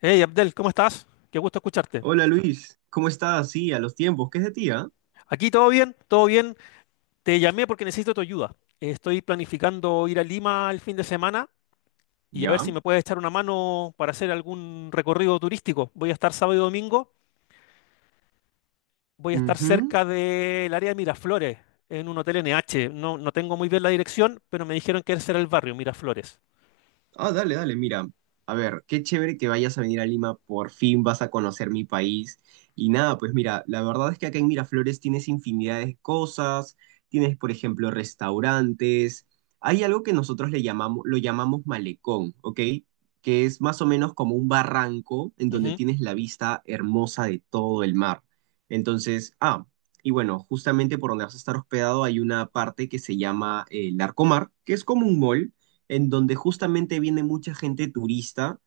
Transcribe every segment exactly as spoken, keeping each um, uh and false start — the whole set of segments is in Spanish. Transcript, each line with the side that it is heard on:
left: Hey Abdel, ¿cómo estás? Qué gusto escucharte.
right: Hola Luis, ¿cómo estás? Sí, a los tiempos, ¿qué es de ti, ah?
left: Aquí todo bien, todo bien. Te llamé porque necesito tu ayuda. Estoy planificando ir a Lima el fin de semana y a ver
right: Ya.
left: si me puedes echar una mano para hacer algún recorrido turístico. Voy a estar sábado y domingo, voy a estar
right: Ujú.
left: cerca del área de Miraflores, en un hotel N H. No, no tengo muy bien la dirección, pero me dijeron que ese era el barrio, Miraflores.
right: Ah, dale, dale, mira. A ver, qué chévere que vayas a venir a Lima, por fin vas a conocer mi país. Y nada, pues mira, la verdad es que acá en Miraflores tienes infinidad de cosas, tienes, por ejemplo, restaurantes. Hay algo que nosotros le llamamos, lo llamamos malecón, ¿ok? Que es más o menos como un barranco en donde
left: Ujú.
right: tienes la vista hermosa de todo el mar. Entonces, ah, y bueno, justamente por donde vas a estar hospedado hay una parte que se llama eh, el Arcomar, que es como un mall en donde justamente viene mucha gente turista,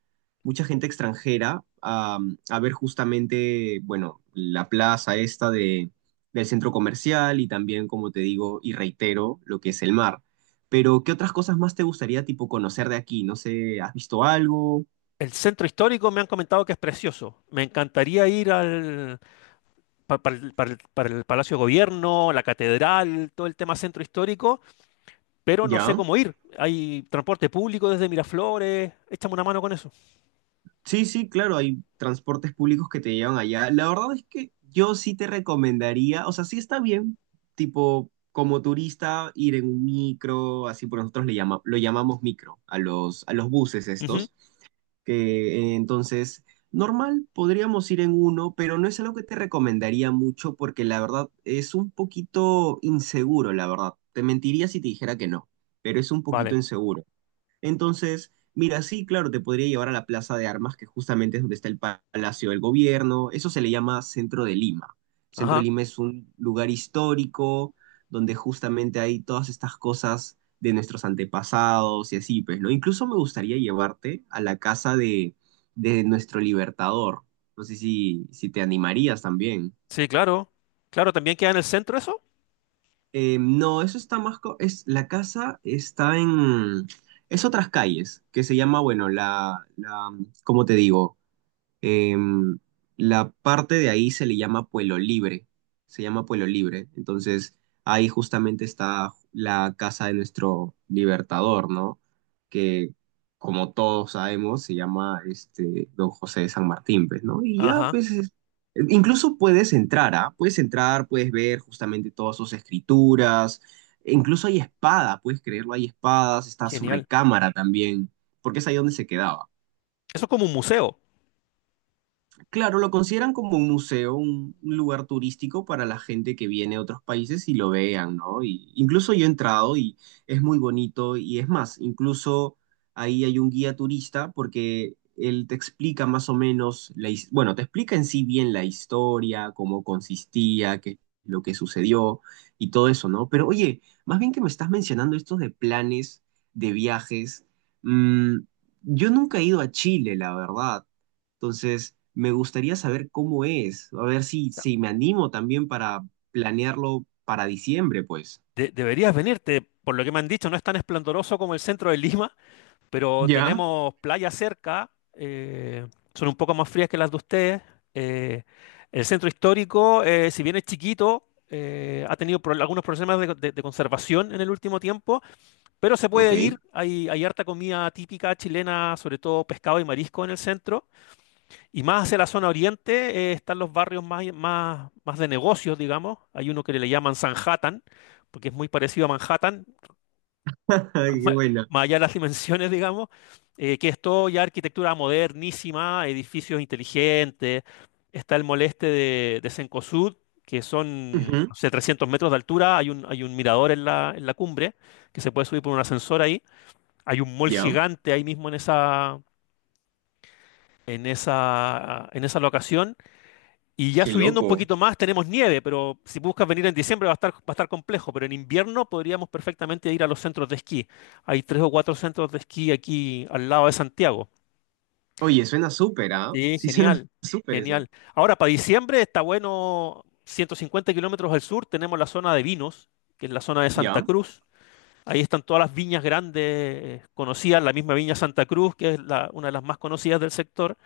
right: mucha gente extranjera a, a ver justamente, bueno, la plaza esta de, del centro comercial y también, como te digo y reitero, lo que es el mar. Pero, ¿qué otras cosas más te gustaría, tipo, conocer de aquí? No sé, ¿has visto algo?
left: El centro histórico me han comentado que es precioso. Me encantaría ir al, pa- para, el, para el- para el Palacio de Gobierno, la catedral, todo el tema centro histórico, pero no sé
right: ¿Ya?
left: cómo ir. Hay transporte público desde Miraflores, échame una mano con eso.
right: Sí, sí, claro, hay transportes públicos que te llevan allá. La verdad es que yo sí te recomendaría, o sea, sí está bien, tipo, como turista, ir en un micro, así por nosotros le llama, lo llamamos micro, a los, a los buses
left: Ujú.
right: estos, que eh, entonces, normal, podríamos ir en uno, pero no es algo que te recomendaría mucho porque la verdad es un poquito inseguro, la verdad. Te mentiría si te dijera que no, pero es un poquito
left: Vale,
right: inseguro. Entonces, mira, sí, claro, te podría llevar a la Plaza de Armas, que justamente es donde está el Palacio del Gobierno. Eso se le llama Centro de Lima. Centro de
left: ajá,
right: Lima es un lugar histórico donde justamente hay todas estas cosas de nuestros antepasados y así, pues, ¿no? Incluso me gustaría llevarte a la casa de, de nuestro libertador. No sé si, si te animarías también.
left: sí, claro. Claro, ¿también queda en el centro eso?
right: Eh, no, eso está más... co- Es, la casa está en... Es otras calles, que se llama, bueno, la, la, ¿cómo te digo? Eh, la parte de ahí se le llama Pueblo Libre, se llama Pueblo Libre. Entonces, ahí justamente está la casa de nuestro libertador, ¿no? Que, como todos sabemos, se llama este Don José de San Martín, pues, ¿no? Y ya,
left: Ajá,
right: pues, es- incluso puedes entrar, ¿ah? Puedes entrar, puedes ver justamente todas sus escrituras. E incluso hay espada, puedes creerlo, hay espadas, está su
left: genial.
right: recámara también, porque es ahí donde se quedaba.
left: Eso es como un museo. O
right: Claro, lo consideran como un museo, un un lugar turístico para la gente que viene de otros países y lo vean, ¿no? Y incluso yo he entrado y es muy bonito y es más, incluso ahí hay un guía turista porque él te explica más o menos, la, his- bueno, te explica en sí bien la historia, cómo consistía, qué lo que sucedió y todo eso, ¿no? Pero oye, más bien que me estás mencionando estos de planes, de viajes, mm, yo nunca he ido a Chile, la verdad. Entonces, me gustaría saber cómo es, a ver si,
left: sea,
right: si me animo también para planearlo para diciembre, pues.
left: de- deberías venirte, por lo que me han dicho, no es tan esplendoroso como el centro de Lima, pero
right: Ya,
left: tenemos playas cerca, eh, son un poco más frías que las de ustedes. eh, el centro histórico, eh, si bien es chiquito, eh, ha tenido pro- algunos problemas de, de- de conservación en el último tiempo, pero se
right: ok.
left: puede ir. Hay, hay harta comida típica chilena, sobre todo pescado y marisco en el centro. Y más hacia la zona oriente eh, están los barrios más, más, más de negocios, digamos. Hay uno que le llaman Sanhattan, porque es muy parecido a Manhattan,
right: Ay, qué
left: ma-
right: buena.
left: más allá de las dimensiones, digamos, eh, que es todo ya arquitectura modernísima, edificios inteligentes, está el moleste de, de Cencosud, que son,
right: Ujú,
left: no sé, trescientos metros de altura, hay un, hay un mirador en la, en la cumbre, que se puede subir por un ascensor ahí, hay un mall
right: ya,
left: gigante ahí mismo en esa, en esa, en esa locación, y ya
right: qué
left: subiendo un
right: loco.
left: poquito más tenemos nieve, pero si buscas venir en diciembre va a estar, va a estar complejo, pero en invierno podríamos perfectamente ir a los centros de esquí. Hay tres o cuatro centros de esquí aquí al lado de Santiago.
right: Oye, suena súper, ¿ah?
left: Sí,
right: Sí, suena
left: genial,
right: súper
left: genial.
right: eso.
left: Ahora, para diciembre está bueno, ciento cincuenta kilómetros al sur tenemos la zona de vinos, que es la zona de Santa
right: Ya,
left: Cruz. Ahí están todas las viñas grandes eh, conocidas, la misma viña Santa Cruz, que es la- una de las más conocidas del sector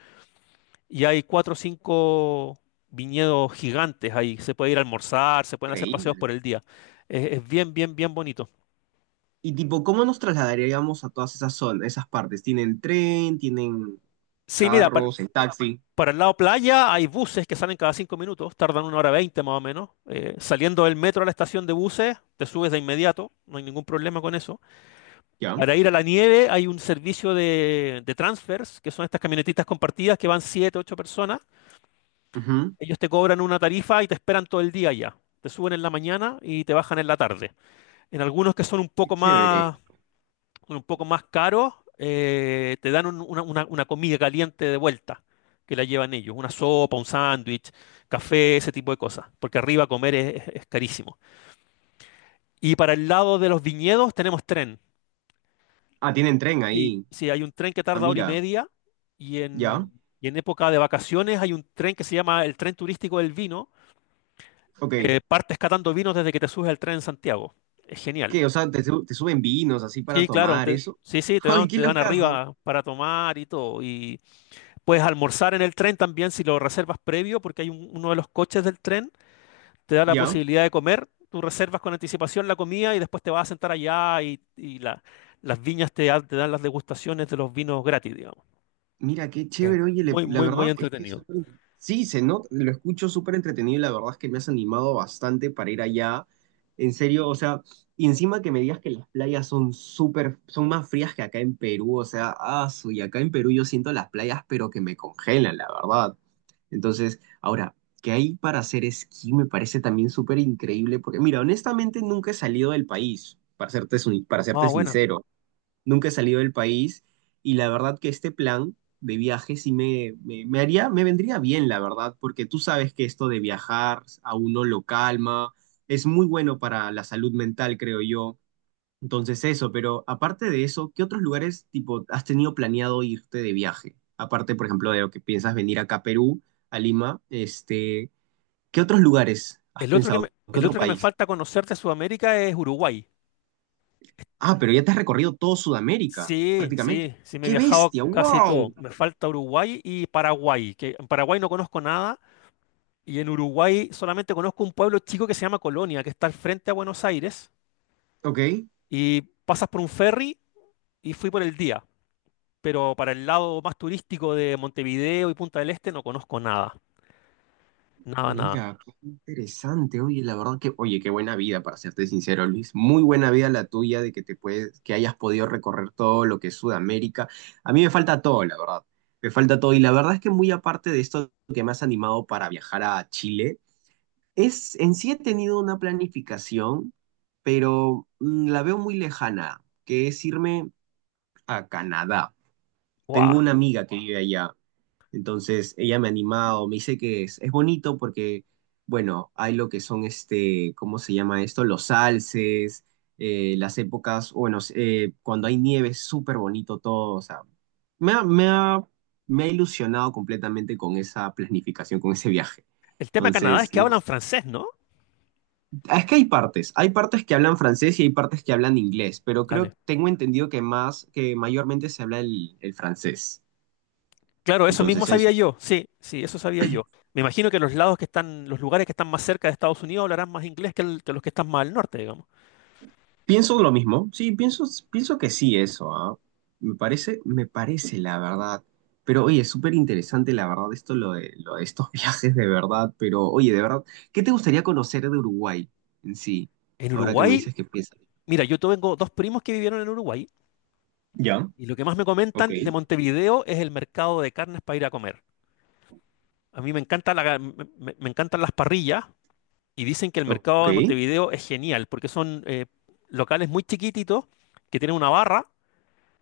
left: y hay cuatro o cinco viñedos gigantes ahí. Se puede ir a almorzar, se pueden hacer paseos
right: increíble.
left: por el día. Es, es bien, bien, bien bonito.
right: Y tipo, ¿cómo nos trasladaríamos a todas esas zonas, esas partes? ¿Tienen tren? ¿Tienen
left: Sí, mira, par-
right: carros? ¿En taxi?
left: para, el lado playa hay buses que salen cada cinco minutos, tardan una hora veinte más o menos. Eh, saliendo del metro a la estación de buses, te subes de inmediato, no hay ningún problema con eso.
right: Ya,
left: Para ir a la nieve hay un servicio de, de transfers, que son estas camionetitas compartidas que van siete, ocho personas.
right: ujú,
left: Ellos te cobran una tarifa y te esperan todo el día allá. Te suben en la mañana y te bajan en la tarde. En algunos que son un
right: qué
left: poco
right: chévere.
left: más, un poco más caros, eh, te dan un- una, una- una comida caliente de vuelta, que la llevan ellos, una sopa, un sándwich, café, ese tipo de cosas, porque arriba comer es, es es carísimo. Y para el lado de los viñedos tenemos tren.
right: Ah, tienen tren
left: Sí,
right: ahí.
left: sí, hay un tren que
right: Ah,
left: tarda hora y
right: mira.
left: media y
right: Ya,
left: en, y en época de vacaciones hay un tren que se llama el tren turístico del vino,
right: ok.
left: que partes catando vinos desde que te subes al tren en Santiago. Es genial.
right: ¿Qué? O sea, te, su- te suben vinos así para
left: Sí, claro,
right: tomar
left: te-
right: eso.
left: sí, sí, te dan,
right: Ay, qué
left: te dan
right: locazo.
left: arriba para tomar y todo. Y puedes almorzar en el tren también si lo reservas previo, porque hay un- uno de los coches del tren, te da la
right: ¿Ya?
left: posibilidad de comer. Tú reservas con anticipación la comida y después te vas a sentar allá y, y la- las viñas te, dan te dan las degustaciones de los vinos gratis, digamos.
right: Mira, qué
left: Es
right: chévere, oye, le-
left: muy,
right: la
left: muy, muy
right: verdad es que es
left: entretenido.
right: súper... Sí, se nota, lo escucho súper entretenido y la verdad es que me has animado bastante para ir allá. En serio, o sea, y encima que me digas que las playas son súper, son más frías que acá en Perú, o sea, ah, su- y acá en Perú yo siento las playas, pero que me congelan, la verdad. Entonces, ahora, ¿qué hay para hacer esquí? Me parece también súper increíble, porque mira, honestamente nunca he salido del país, para serte, sin- para serte
left: Ah, bueno.
right: sincero nunca he salido del país y la verdad que este plan de viaje sí me, me, me haría, me vendría bien, la verdad, porque tú sabes que esto de viajar a uno lo calma, es muy bueno para la salud mental, creo yo. Entonces eso, pero aparte de eso, ¿qué otros lugares tipo has tenido planeado irte de viaje? Aparte, por ejemplo, de lo que piensas venir acá a Perú, a Lima, este, ¿qué otros lugares has
left: El otro que me,
right: pensado? ¿Qué
left: el
right: otro
left: otro que me
right: país?
left: falta conocer de Sudamérica es Uruguay.
right: Ah, pero ya te has recorrido todo Sudamérica,
left: Sí,
right: prácticamente.
left: sí, sí, me he
right: ¡Qué
left: viajado
right: bestia!
left: casi todo.
right: ¡Wow!
left: Me falta Uruguay y Paraguay, que en Paraguay no conozco nada y en Uruguay solamente conozco un pueblo chico que se llama Colonia, que está al frente a Buenos Aires
right: Ok.
left: y pasas por un ferry y fui por el día, pero para el lado más turístico de Montevideo y Punta del Este no conozco nada, nada, nada.
right: Mira, qué interesante. Oye, la verdad que, oye, qué buena vida, para serte sincero, Luis. Muy buena vida la tuya de que te puedes, que hayas podido recorrer todo lo que es Sudamérica. A mí me falta todo, la verdad. Me falta todo. Y la verdad es que muy aparte de esto que me has animado para viajar a Chile, es, en sí he tenido una planificación, pero mm, la veo muy lejana, que es irme a Canadá. Tengo
left: ¡Guau!
right: una amiga que vive allá entonces ella me ha animado, me dice que es, es bonito porque, bueno, hay lo que son este, ¿cómo se llama esto? Los alces, eh, las épocas, bueno, eh, cuando hay nieve es súper bonito todo, o sea, me ha, me ha, me ha ilusionado completamente con esa planificación, con ese viaje.
left: El tema de Canadá es
right: Entonces,
left: que
right: no,
left: hablan francés, ¿no?
right: es que hay partes, hay partes que hablan francés y hay partes que hablan inglés, pero creo,
left: Dale.
right: tengo entendido que más, que mayormente se habla el, el francés.
left: Claro, eso mismo
right: Entonces,
left: sabía yo. Sí, sí, eso sabía yo. Me imagino que los lados que están, los lugares que están más cerca de Estados Unidos hablarán más inglés que, el- que los que están más al norte, digamos.
right: pienso lo mismo, sí, pienso, pienso que sí eso, ¿ah? Me parece, me parece la verdad. Pero oye, es súper interesante la verdad esto, lo de, lo de estos viajes de verdad, pero oye, de verdad, ¿qué te gustaría conocer de Uruguay en sí?
left: En
right: Ahora que me
left: Uruguay,
right: dices que piensas.
left: mira, yo tengo dos primos que vivieron en Uruguay
right: Ya,
left: y lo que más me
right: ok,
left: comentan de Montevideo es el mercado de carnes para ir a comer. A mí me encanta la, me, me- me encantan las parrillas y dicen que el mercado
right: ok.
left: de Montevideo es genial porque son eh, locales muy chiquititos que tienen una barra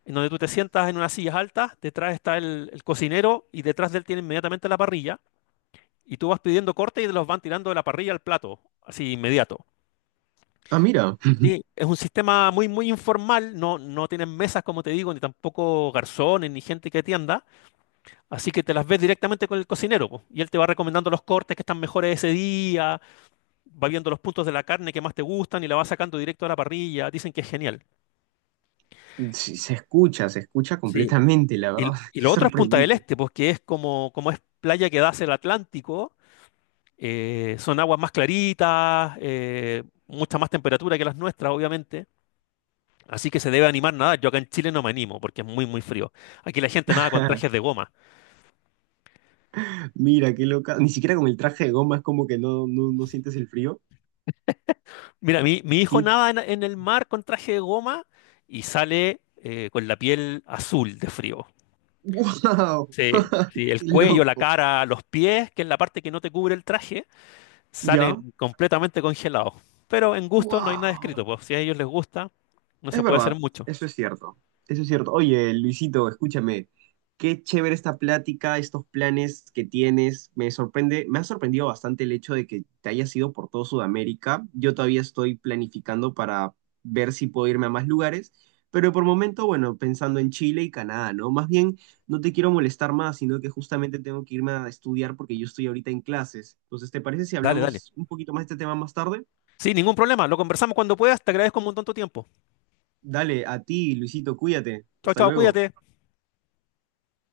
left: en donde tú te sientas en unas sillas altas, detrás está el el cocinero y detrás de él tiene inmediatamente la parrilla y tú vas pidiendo cortes y te los van tirando de la parrilla al plato, así inmediato.
right: Ah, mira,
left: Sí, es un sistema muy, muy informal, no, no tienen mesas, como te digo, ni tampoco garzones, ni gente que atienda, así que te las ves directamente con el cocinero, po, y él te va recomendando los cortes que están mejores ese día, va viendo los puntos de la carne que más te gustan y la va sacando directo a la parrilla, dicen que es genial.
right: sí, se escucha, se escucha
left: Sí,
right: completamente, la verdad,
left: Y, y
right: qué
left: lo otro es Punta del
right: sorprendente.
left: Este, pues que es como, como es playa que da hacia el Atlántico, eh, son aguas más claritas, eh, mucha más temperatura que las nuestras, obviamente. Así que se debe animar nada. Yo acá en Chile no me animo porque es muy, muy frío. Aquí la gente nada con trajes de goma.
right: Mira, qué loca, ni siquiera con el traje de goma es como que no, no, no sientes el frío.
left: Mira, mi, mi hijo
right: Qué...
left: nada en, en el mar con traje de goma y sale eh, con la piel azul de frío.
right: ¡Wow!
left: Sí, sí, el
right: ¡Qué
left: cuello, la
right: loco!
left: cara, los pies, que es la parte que no te cubre el traje, salen
right: Ya.
left: completamente congelados. Pero en gusto no hay nada escrito,
right: Wow.
left: pues si a ellos les gusta, no
right: Es
left: se puede hacer
right: verdad,
left: mucho.
right: eso es cierto. Eso es cierto. Oye, Luisito, escúchame. Qué chévere esta plática, estos planes que tienes. Me sorprende, me ha sorprendido bastante el hecho de que te hayas ido por todo Sudamérica. Yo todavía estoy planificando para ver si puedo irme a más lugares, pero por momento, bueno, pensando en Chile y Canadá, ¿no? Más bien, no te quiero molestar más, sino que justamente tengo que irme a estudiar porque yo estoy ahorita en clases. Entonces, ¿te parece si
left: Dale, dale.
right: hablamos un poquito más de este tema más tarde?
left: Sí, ningún problema. Lo conversamos cuando puedas. Te agradezco un montón tu tiempo.
right: Dale, a ti, Luisito, cuídate.
left: Chao,
right: Hasta
left: chao,
right: luego.
left: cuídate.